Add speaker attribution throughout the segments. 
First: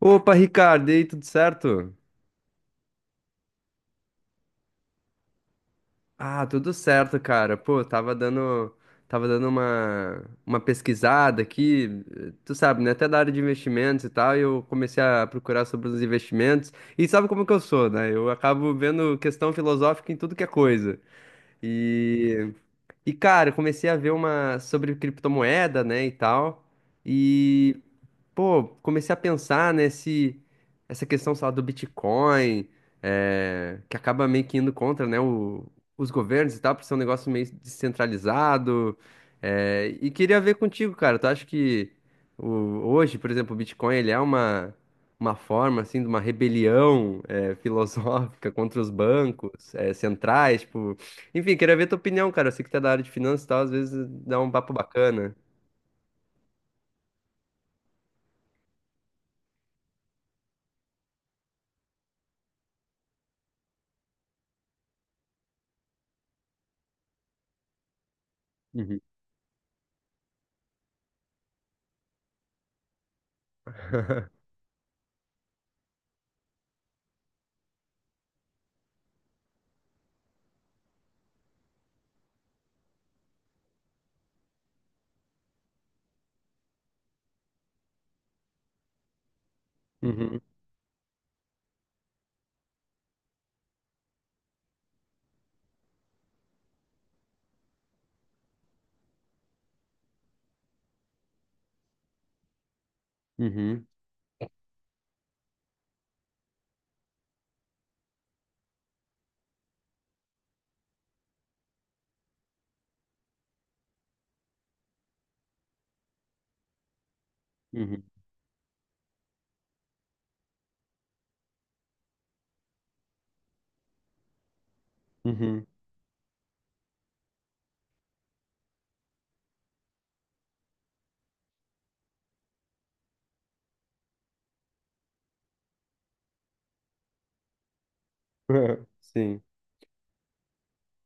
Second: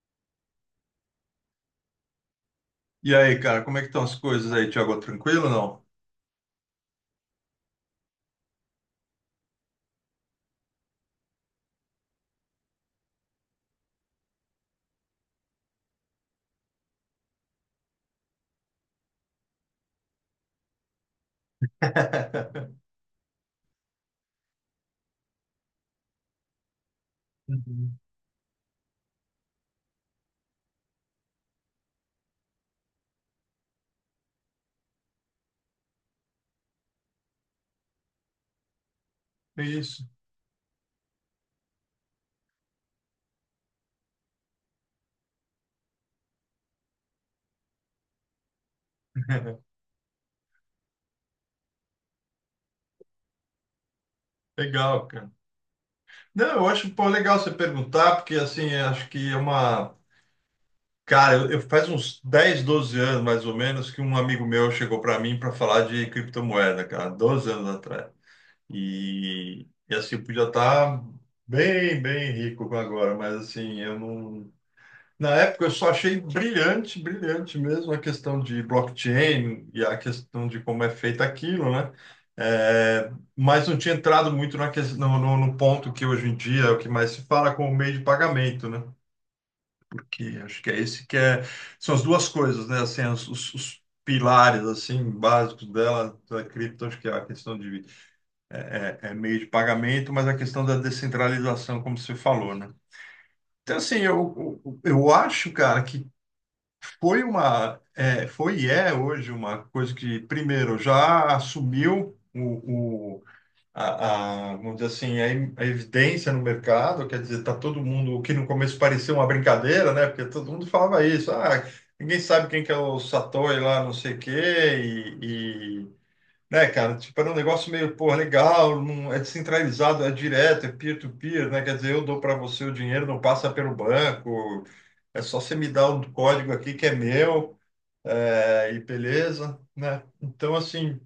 Speaker 1: Opa, Ricardo, e aí, tudo certo?
Speaker 2: E aí, cara, como é que estão as coisas aí, Thiago? Tranquilo ou não?
Speaker 1: Ah, tudo certo, cara. Pô, tava dando uma pesquisada aqui, tu sabe, né? Até da área de investimentos e tal, e eu comecei a procurar sobre os investimentos. E sabe como que eu sou, né? Eu acabo vendo questão filosófica em tudo que é coisa. E, e cara, eu comecei a ver uma sobre criptomoeda, né, e tal. E
Speaker 2: Uhum.
Speaker 1: Pô, comecei a pensar, né, se essa questão, sei lá, do Bitcoin, que acaba meio que indo contra, né, os governos e tal, por ser um negócio meio descentralizado. Eh,
Speaker 2: Isso.
Speaker 1: e queria ver contigo, cara, tu acha que o- hoje, por exemplo, o Bitcoin, ele é uma forma, assim, de uma rebelião, filosófica contra os bancos, centrais, tipo. Enfim, queria ver tua opinião, cara. Eu sei que tu é da área de finanças e tal, às vezes dá um papo
Speaker 2: Legal, cara.
Speaker 1: bacana.
Speaker 2: Não, eu acho, pô, legal você perguntar, porque assim, eu acho que é uma. Cara, eu faz uns 10, 12 anos, mais ou menos, que um amigo meu chegou para mim para falar de criptomoeda, cara, 12 anos atrás.
Speaker 1: Uhum.
Speaker 2: E assim, eu podia estar bem, bem rico agora, mas assim, eu não. Na época eu só achei brilhante, brilhante mesmo a questão de blockchain e a questão de como é feito aquilo, né? É, mas não tinha entrado muito na ques- no, no- no ponto que hoje em dia é o que mais se fala como meio de pagamento, né?
Speaker 1: Uhum,
Speaker 2: Porque acho que é esse que é, são as duas coisas, né? Assim, os os pilares assim básicos dela, da cripto, acho que é a questão de é meio de pagamento, mas a questão da descentralização, como você falou, né? Então,
Speaker 1: uhum,
Speaker 2: assim, eu acho, cara, que foi uma, é, foi e é hoje uma coisa que, primeiro, já assumiu vamos dizer assim, a evidência no mercado, quer dizer, tá todo
Speaker 1: uhum.
Speaker 2: mundo, o que no começo parecia uma brincadeira, né? Porque todo mundo falava isso, ah, ninguém sabe quem que é o Satoshi lá, não sei o quê,
Speaker 1: Uhum.
Speaker 2: e, e, né, cara, tipo, era um negócio meio, pô, legal, não, é descentralizado, é direto, é peer-to-peer, né? Quer dizer, eu dou para você o dinheiro, não passa pelo banco, é só você me dar um código aqui que é meu e
Speaker 1: Sim.
Speaker 2: beleza, né? Então, assim,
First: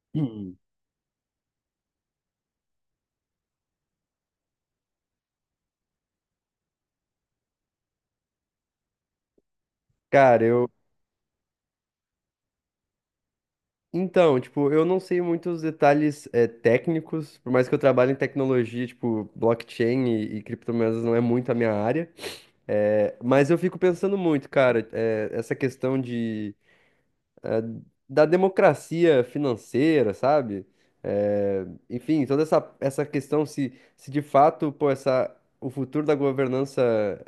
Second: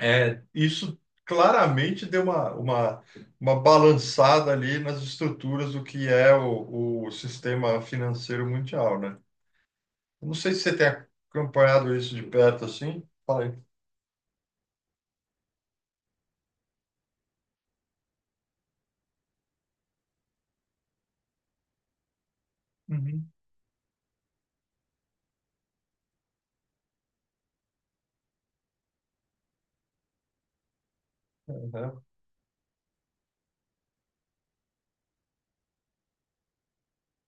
Speaker 1: Hum.
Speaker 2: isso claramente deu uma uma balançada ali nas estruturas do que é o sistema financeiro mundial, né? Eu não
Speaker 1: Cara,
Speaker 2: sei se
Speaker 1: eu.
Speaker 2: você tem acompanhado isso de perto assim. Fala aí.
Speaker 1: Então, tipo, eu não sei muitos detalhes técnicos, por mais que eu trabalhe em tecnologia, tipo, blockchain e criptomoedas não é muito a minha área.
Speaker 2: Uhum.
Speaker 1: Mas eu fico pensando muito, cara, essa questão de, eh, da democracia financeira, sabe? Eh,
Speaker 2: Aham.
Speaker 1: Enfim, toda essa questão, se de fato, pô, o futuro da governança,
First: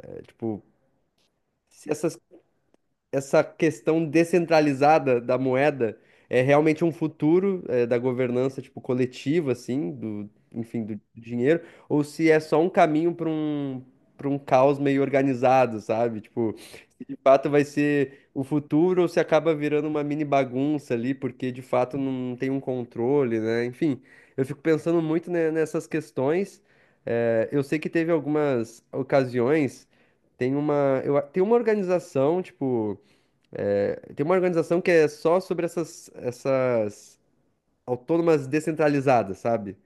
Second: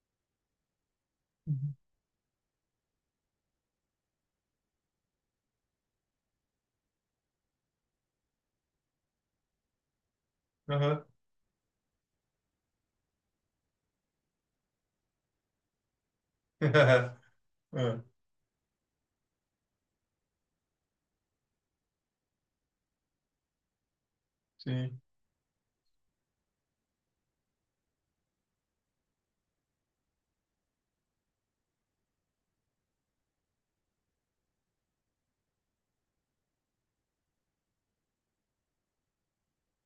Speaker 1: tipo,
Speaker 2: Uhum.
Speaker 1: se essa questão descentralizada da moeda é realmente um futuro, da governança tipo coletiva, assim, do, enfim, do
Speaker 2: Aham.
Speaker 1: dinheiro, ou se é só um caminho para um caos meio organizado, sabe? Tipo, se de fato vai
Speaker 2: É,
Speaker 1: ser o futuro ou se acaba virando uma mini bagunça ali, porque de fato não tem um controle, né, enfim. Eu fico pensando
Speaker 2: sim.
Speaker 1: muito nessas questões. Eu sei que teve algumas ocasiões. Tem uma, tem uma organização tipo. Tem uma organização que é só sobre essas autônomas descentralizadas, sabe?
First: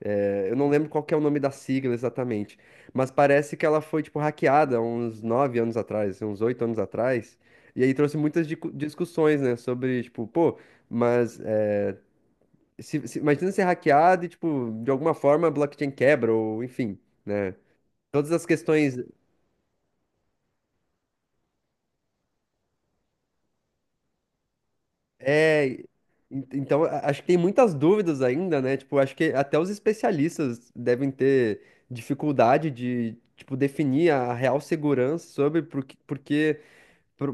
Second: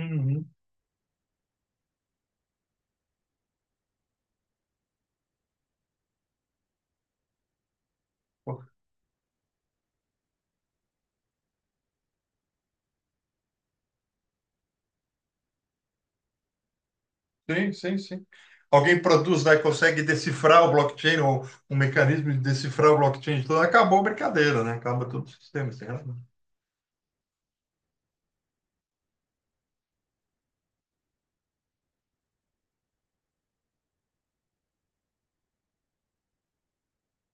Speaker 1: É, eu não lembro qual que é o nome da sigla exatamente, mas parece que ela foi, tipo, hackeada uns 9 anos atrás, assim, uns 8 anos atrás, e aí trouxe muitas discussões, né, sobre, tipo, pô, mas é, imagina ser hackeado e, tipo, de alguma forma a blockchain quebra, ou enfim, né?
Speaker 2: Sim, sim, sim.
Speaker 1: Todas as questões.
Speaker 2: Alguém produz lá e consegue decifrar o blockchain, ou um mecanismo de decifrar o blockchain, então acabou a brincadeira, né? Acaba todo o
Speaker 1: É,
Speaker 2: sistema. Você tem razão.
Speaker 1: então acho que tem muitas dúvidas ainda, né? Tipo, acho que até os especialistas devem ter dificuldade de, tipo, definir a real segurança sobre porque,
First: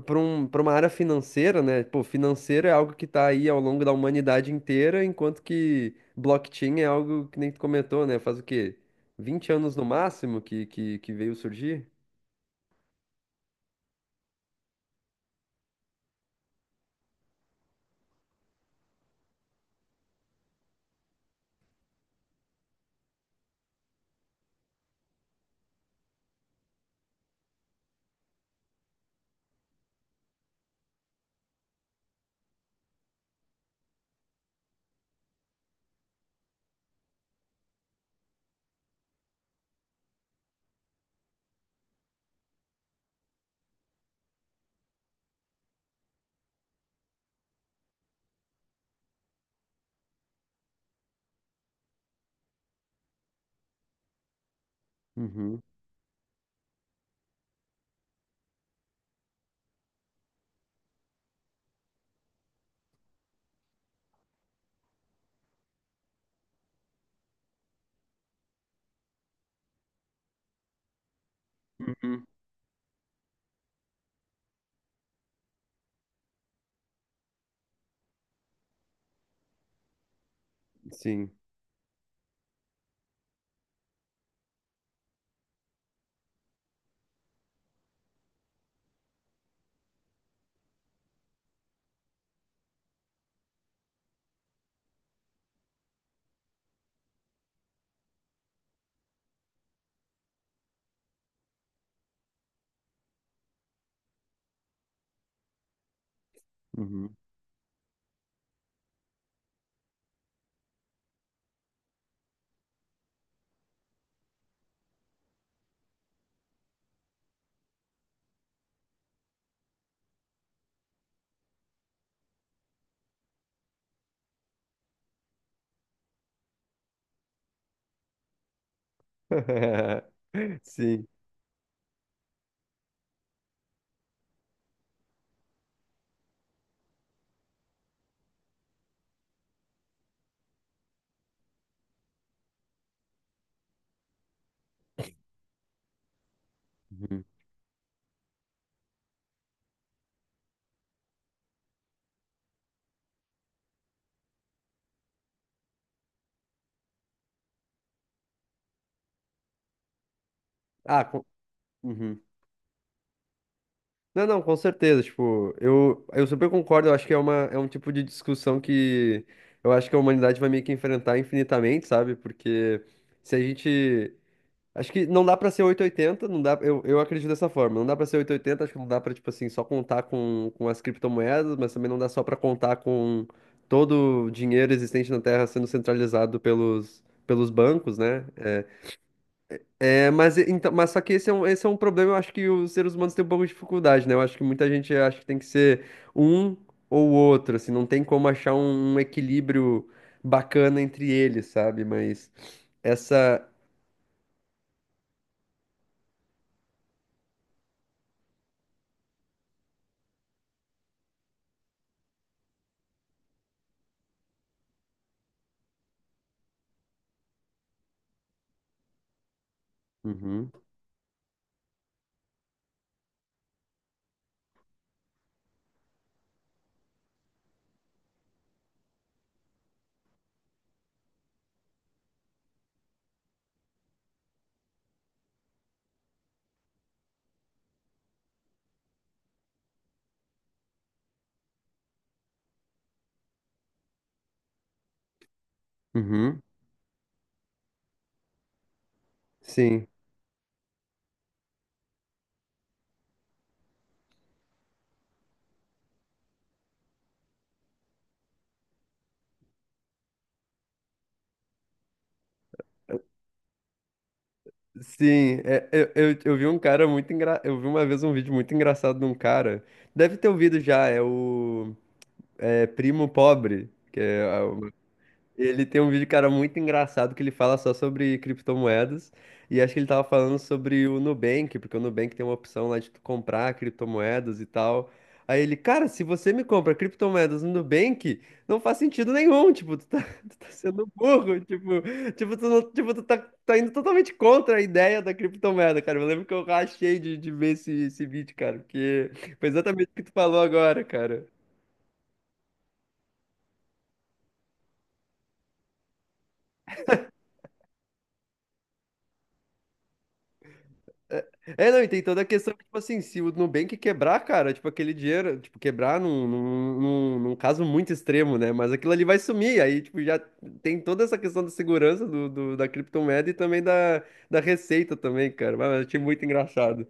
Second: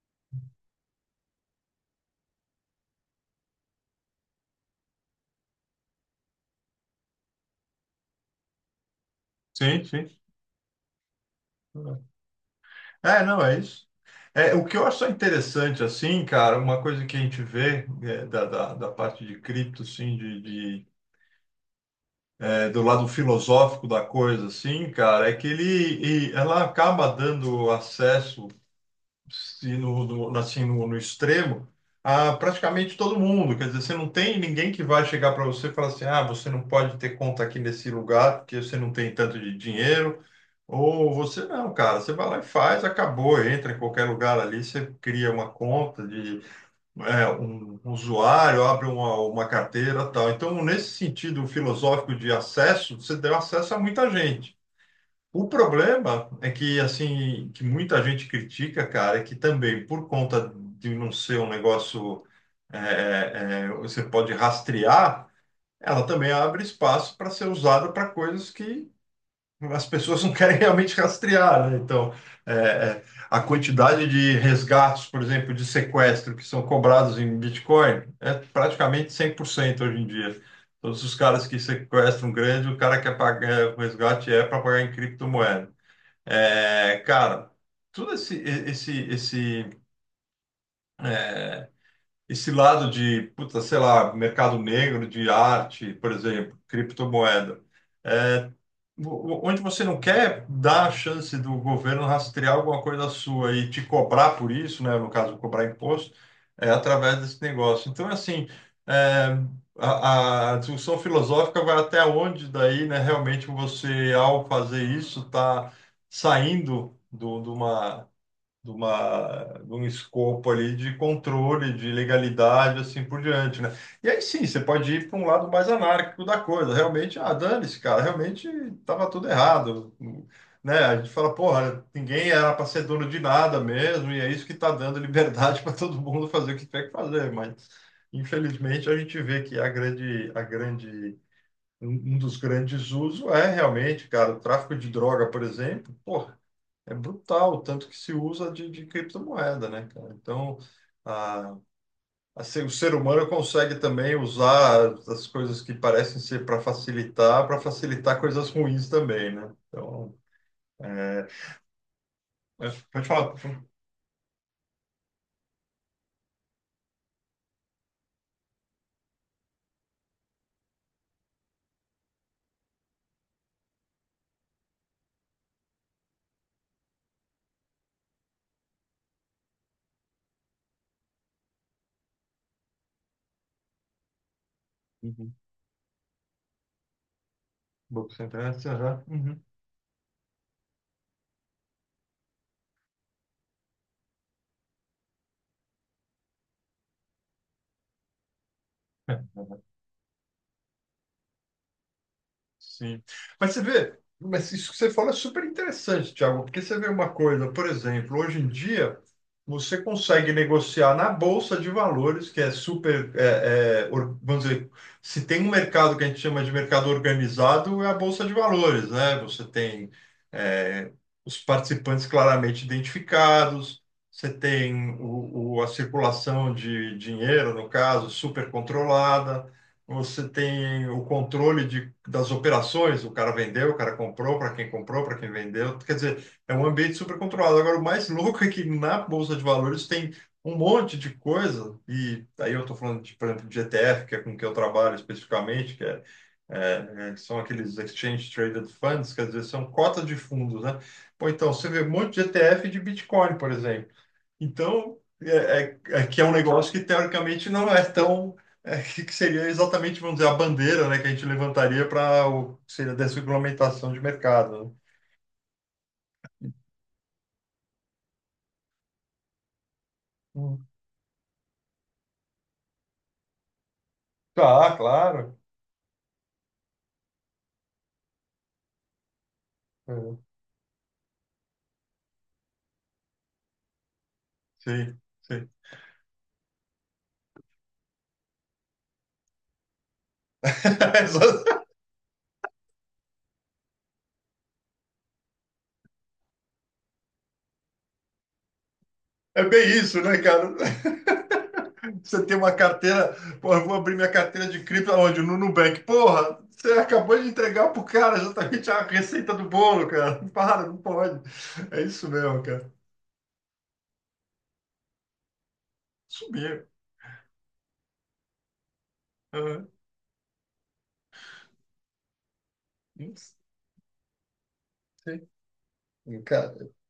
Speaker 1: para uma área financeira, né? Pô, financeiro é algo que tá aí ao longo da humanidade inteira, enquanto que blockchain é algo que nem tu comentou, né? Faz o quê? 20 anos no
Speaker 2: Sim, sim.
Speaker 1: máximo que veio surgir?
Speaker 2: É, não, é isso. É, o que eu acho só interessante, assim, cara, uma coisa que a gente vê é, da parte de cripto, assim, é, do lado filosófico da coisa, assim, cara, é que ele, e ela acaba dando acesso se no, assim, no extremo, a praticamente todo mundo. Quer dizer, você não tem ninguém que vai chegar para você e falar assim: ah, você não pode ter conta aqui nesse lugar porque você não tem tanto de dinheiro. Ou você não, cara, você vai lá e faz, acabou, entra em qualquer lugar ali, você cria uma conta de um usuário, abre uma carteira, tal. Então, nesse sentido filosófico de acesso, você deu acesso a muita gente. O
Speaker 1: Uhum.
Speaker 2: problema é que, assim, que muita gente critica, cara, é que também, por conta de não ser um negócio você pode rastrear, ela também abre espaço para ser usada para coisas que as pessoas não querem realmente rastrear, né? Então,
Speaker 1: Uhum.
Speaker 2: é, é, a quantidade de resgates, por exemplo, de sequestro que são cobrados em Bitcoin é praticamente 100% hoje em dia. Todos os
Speaker 1: Sim.
Speaker 2: caras que sequestram grande, o cara quer pagar o resgate é para pagar em criptomoeda. É, cara, todo esse esse lado de, puta, sei lá, mercado negro de arte, por exemplo, criptomoeda, é, onde você não quer dar a chance do governo rastrear alguma coisa sua e te cobrar por isso, né, no caso, cobrar imposto, é
Speaker 1: Uhum.
Speaker 2: através desse negócio. Então, assim, é, a discussão filosófica vai até onde daí, né, realmente você, ao fazer isso, está saindo do, de uma de uma, de um escopo ali de controle, de legalidade, assim por diante, né? E aí sim, você pode ir para um lado mais anárquico da coisa. Realmente, ah, dane-se, cara, realmente estava tudo errado, né? A
Speaker 1: Sim.
Speaker 2: gente fala, porra, ninguém era para ser dono de nada mesmo, e é isso que está dando liberdade para todo mundo fazer o que tiver que fazer, mas infelizmente a gente vê que a grande Um um dos grandes usos é realmente, cara, o tráfico de droga, por exemplo. Pô, é
Speaker 1: Uhum.
Speaker 2: brutal, tanto que se usa de, criptomoeda, né, cara? Então, a, o ser humano consegue também usar as coisas que parecem ser para facilitar coisas ruins também, né? Então,
Speaker 1: Ah,
Speaker 2: é,
Speaker 1: Uhum.
Speaker 2: pode falar.
Speaker 1: Não, não, com certeza. Tipo, eu super concordo. Eu acho que é um tipo de discussão que eu acho que a humanidade vai meio que enfrentar infinitamente, sabe? Porque se a gente. Acho que não dá pra ser oitocentos e oitenta, não dá. Eu acredito dessa forma. Não dá pra ser oitocentos e oitenta, acho que não dá pra, tipo assim, só contar com as criptomoedas, mas também não dá só pra contar com todo o dinheiro existente na
Speaker 2: Uhum.
Speaker 1: Terra sendo centralizado pelos bancos,
Speaker 2: Boca
Speaker 1: né?
Speaker 2: sem
Speaker 1: É,
Speaker 2: internet, uhum.
Speaker 1: É, mas, então, mas só que esse é esse é um problema, eu acho que os seres humanos têm um pouco de dificuldade, né? Eu acho que muita gente acha que tem que ser um ou outro, assim, não tem como achar um equilíbrio bacana entre eles, sabe? Mas
Speaker 2: Sim.
Speaker 1: essa.
Speaker 2: Mas você vê, mas isso que você fala é super interessante, Thiago, porque você vê uma coisa, por exemplo, hoje em dia você consegue negociar na Bolsa de Valores, que é super, vamos dizer, se tem um mercado que a gente chama de mercado organizado, é a Bolsa de Valores, né? Você tem,
Speaker 1: Uhum,
Speaker 2: é, os participantes claramente identificados, você tem a circulação de dinheiro, no caso, super controlada. Você tem o controle de, das operações, o cara vendeu, o cara comprou, para quem vendeu. Quer dizer, é um ambiente super controlado. Agora, o mais louco é que na Bolsa de Valores tem um monte de coisa, e aí eu estou falando, de, por exemplo, de ETF, que é com que eu trabalho especificamente, que é,
Speaker 1: uhum,
Speaker 2: são aqueles Exchange Traded Funds, quer dizer, são
Speaker 1: sim.
Speaker 2: cotas de fundos, né? Pô, então, você vê um monte de ETF de Bitcoin, por exemplo. Então, é que é um negócio que teoricamente não é tão. Que seria exatamente, vamos dizer, a bandeira, né, que a gente levantaria para o que seria a desregulamentação de mercado.
Speaker 1: Sim, é, Eu vi uma vez um vídeo muito engraçado de um cara. Deve ter
Speaker 2: Né?
Speaker 1: ouvido
Speaker 2: Hum.
Speaker 1: já, é o Primo Pobre, que é.
Speaker 2: Tá, claro.
Speaker 1: Ele tem um vídeo, cara, muito engraçado que ele fala só sobre criptomoedas. E acho que ele tava
Speaker 2: É.
Speaker 1: falando sobre o Nubank, porque o Nubank tem uma opção lá de tu comprar criptomoedas e tal.
Speaker 2: Sim,
Speaker 1: Aí
Speaker 2: sim.
Speaker 1: ele, cara, se você me compra criptomoedas no Nubank, não faz sentido nenhum. Tipo, tu tá, tu tá sendo burro. Tipo, tu, não- tipo, tá indo totalmente contra a ideia da criptomoeda, cara. Eu lembro que eu rachei de ver esse vídeo, cara, porque
Speaker 2: É
Speaker 1: foi
Speaker 2: bem
Speaker 1: exatamente o
Speaker 2: isso,
Speaker 1: que tu
Speaker 2: né,
Speaker 1: falou
Speaker 2: cara?
Speaker 1: agora, cara.
Speaker 2: Você tem uma carteira, porra, eu vou abrir minha carteira de cripto aonde? No Nubank. Porra, você acabou de entregar pro cara exatamente a receita do bolo, cara. Para, não pode.
Speaker 1: É, não,
Speaker 2: É
Speaker 1: e tem
Speaker 2: isso
Speaker 1: toda a
Speaker 2: mesmo,
Speaker 1: questão,
Speaker 2: cara.
Speaker 1: tipo assim, se o Nubank quebrar, cara, tipo, aquele dinheiro, tipo, quebrar
Speaker 2: Sumiu.
Speaker 1: num caso muito extremo, né? Mas aquilo ali vai sumir,
Speaker 2: Uhum.
Speaker 1: aí, tipo, já tem toda essa questão da segurança da criptomoeda e também da receita
Speaker 2: Sim.
Speaker 1: também, cara. Mas eu achei muito
Speaker 2: Cara,
Speaker 1: engraçado.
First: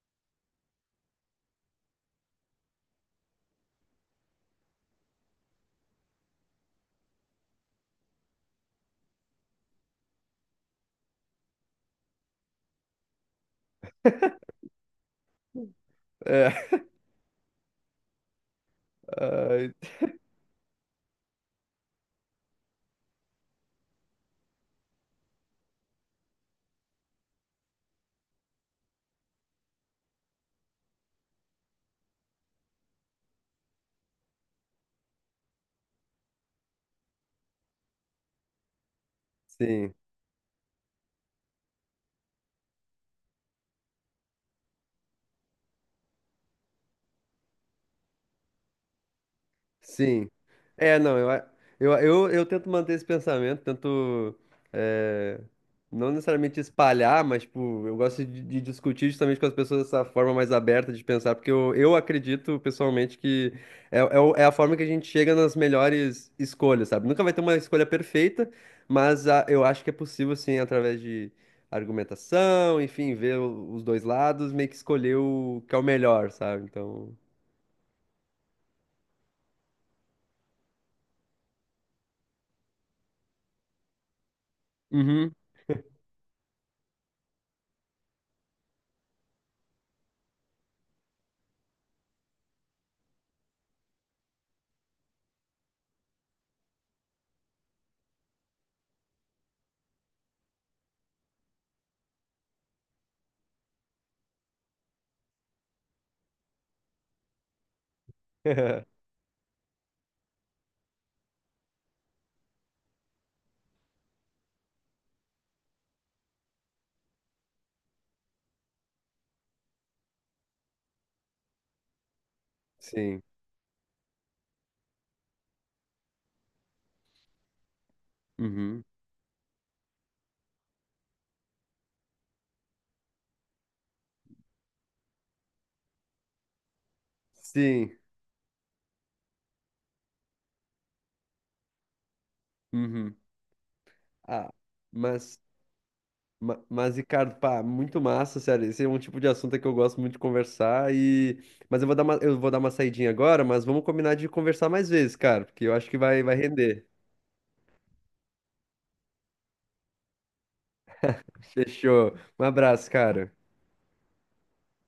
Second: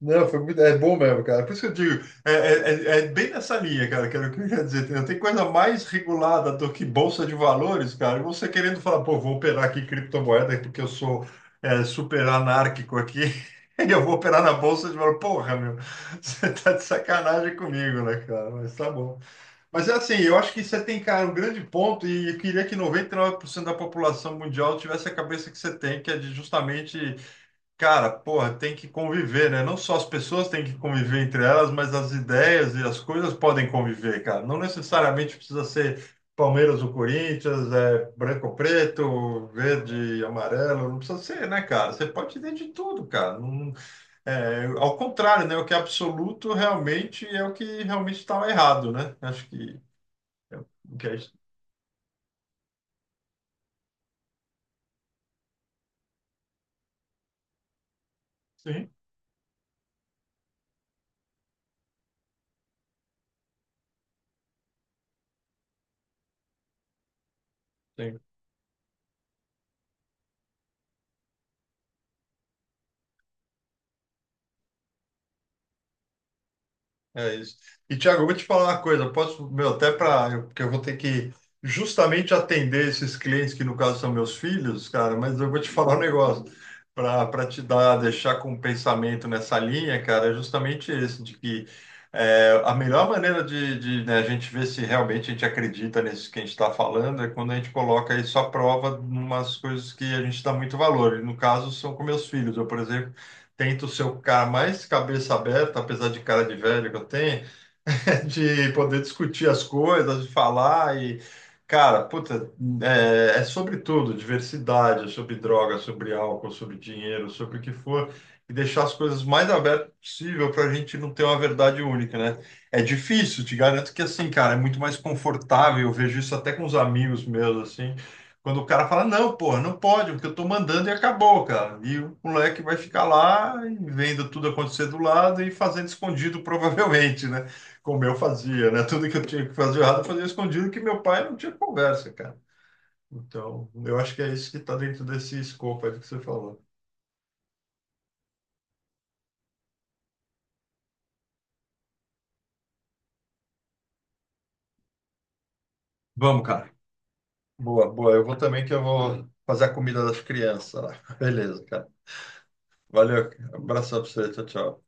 Speaker 2: não, foi muito, é bom mesmo, cara. Por isso que eu digo, é bem nessa linha, cara, que era o que eu ia dizer. Não tem coisa mais regulada do que bolsa de valores, cara. E você querendo falar, pô, vou operar aqui criptomoeda porque eu sou super anárquico aqui, e eu vou operar na bolsa de valores. Porra, meu,
Speaker 1: É,
Speaker 2: você tá de sacanagem comigo, né, cara? Mas tá bom.
Speaker 1: ai,
Speaker 2: Mas é assim, eu acho que você tem, cara, um grande ponto, e eu queria que 99% da população mundial tivesse a cabeça que você tem, que é de justamente. Cara, porra, tem que conviver, né? Não só as pessoas têm que conviver entre elas, mas as ideias e as coisas podem conviver, cara. Não necessariamente precisa ser Palmeiras ou Corinthians, é branco ou preto,
Speaker 1: sim.
Speaker 2: verde e amarelo, não precisa ser, né, cara? Você pode ter de tudo, cara. Ao contrário, né? O que é absoluto realmente é o que realmente estava errado, né? Acho que
Speaker 1: Sim.
Speaker 2: é o
Speaker 1: É,
Speaker 2: que é
Speaker 1: não,
Speaker 2: isso.
Speaker 1: eu tento manter esse pensamento, tento, é, não necessariamente espalhar, mas tipo, eu gosto de
Speaker 2: Sim.
Speaker 1: discutir justamente com as pessoas essa forma mais aberta de pensar, porque eu acredito pessoalmente que é a forma que a gente chega nas melhores escolhas, sabe? Nunca vai ter uma escolha
Speaker 2: Sim.
Speaker 1: perfeita, mas eu acho que é possível, sim, através de argumentação, enfim, ver os dois lados, meio que escolher o que é o melhor, sabe? Então.
Speaker 2: É isso. E, Thiago, eu vou te falar uma coisa, eu posso, meu, até para, porque eu vou ter que justamente atender esses clientes que no caso são meus filhos, cara,
Speaker 1: Uhum.
Speaker 2: mas eu vou te falar um negócio para te dar, deixar com um pensamento nessa linha, cara, é justamente esse, de que a melhor maneira né, a gente ver se realmente a gente acredita nisso que a gente está falando é quando a gente coloca isso à prova em umas coisas que a gente dá muito valor. E no caso são com meus filhos. Eu, por exemplo, tento ser o cara mais cabeça aberta, apesar de cara de velho que eu tenho, de poder discutir as coisas, de falar e, cara, puta, sobre tudo, diversidade, é sobre droga, é sobre álcool, sobre dinheiro, sobre o que for, e deixar as coisas mais abertas possível para a gente não ter uma verdade única, né? É
Speaker 1: Sim.
Speaker 2: difícil, te garanto que assim, cara, é muito mais confortável, eu vejo isso até com os amigos meus, assim, quando o
Speaker 1: Uhum.
Speaker 2: cara fala, não, porra, não pode, porque eu tô mandando e acabou, cara. E o moleque vai ficar lá e vendo tudo acontecer do lado e fazendo escondido, provavelmente, né?
Speaker 1: Sim.
Speaker 2: Como eu fazia, né? Tudo que eu tinha que fazer errado, eu fazia escondido, que meu pai não tinha conversa, cara.
Speaker 1: Uhum.
Speaker 2: Então, eu acho que é
Speaker 1: Ah,
Speaker 2: isso que está dentro
Speaker 1: mas,
Speaker 2: desse escopo aí do que você falou.
Speaker 1: mas, Ricardo, pá, muito massa, sério. Esse é um tipo de assunto que eu gosto muito de conversar e. Mas eu vou dar uma saidinha agora, mas vamos combinar de conversar mais vezes, cara, porque eu acho que vai
Speaker 2: Vamos, cara.
Speaker 1: render.
Speaker 2: Boa, boa. Eu vou também, que eu vou fazer a comida das crianças lá. Beleza, cara.
Speaker 1: Fechou. Um abraço,
Speaker 2: Valeu.
Speaker 1: cara.
Speaker 2: Abração pra você. Tchau, tchau.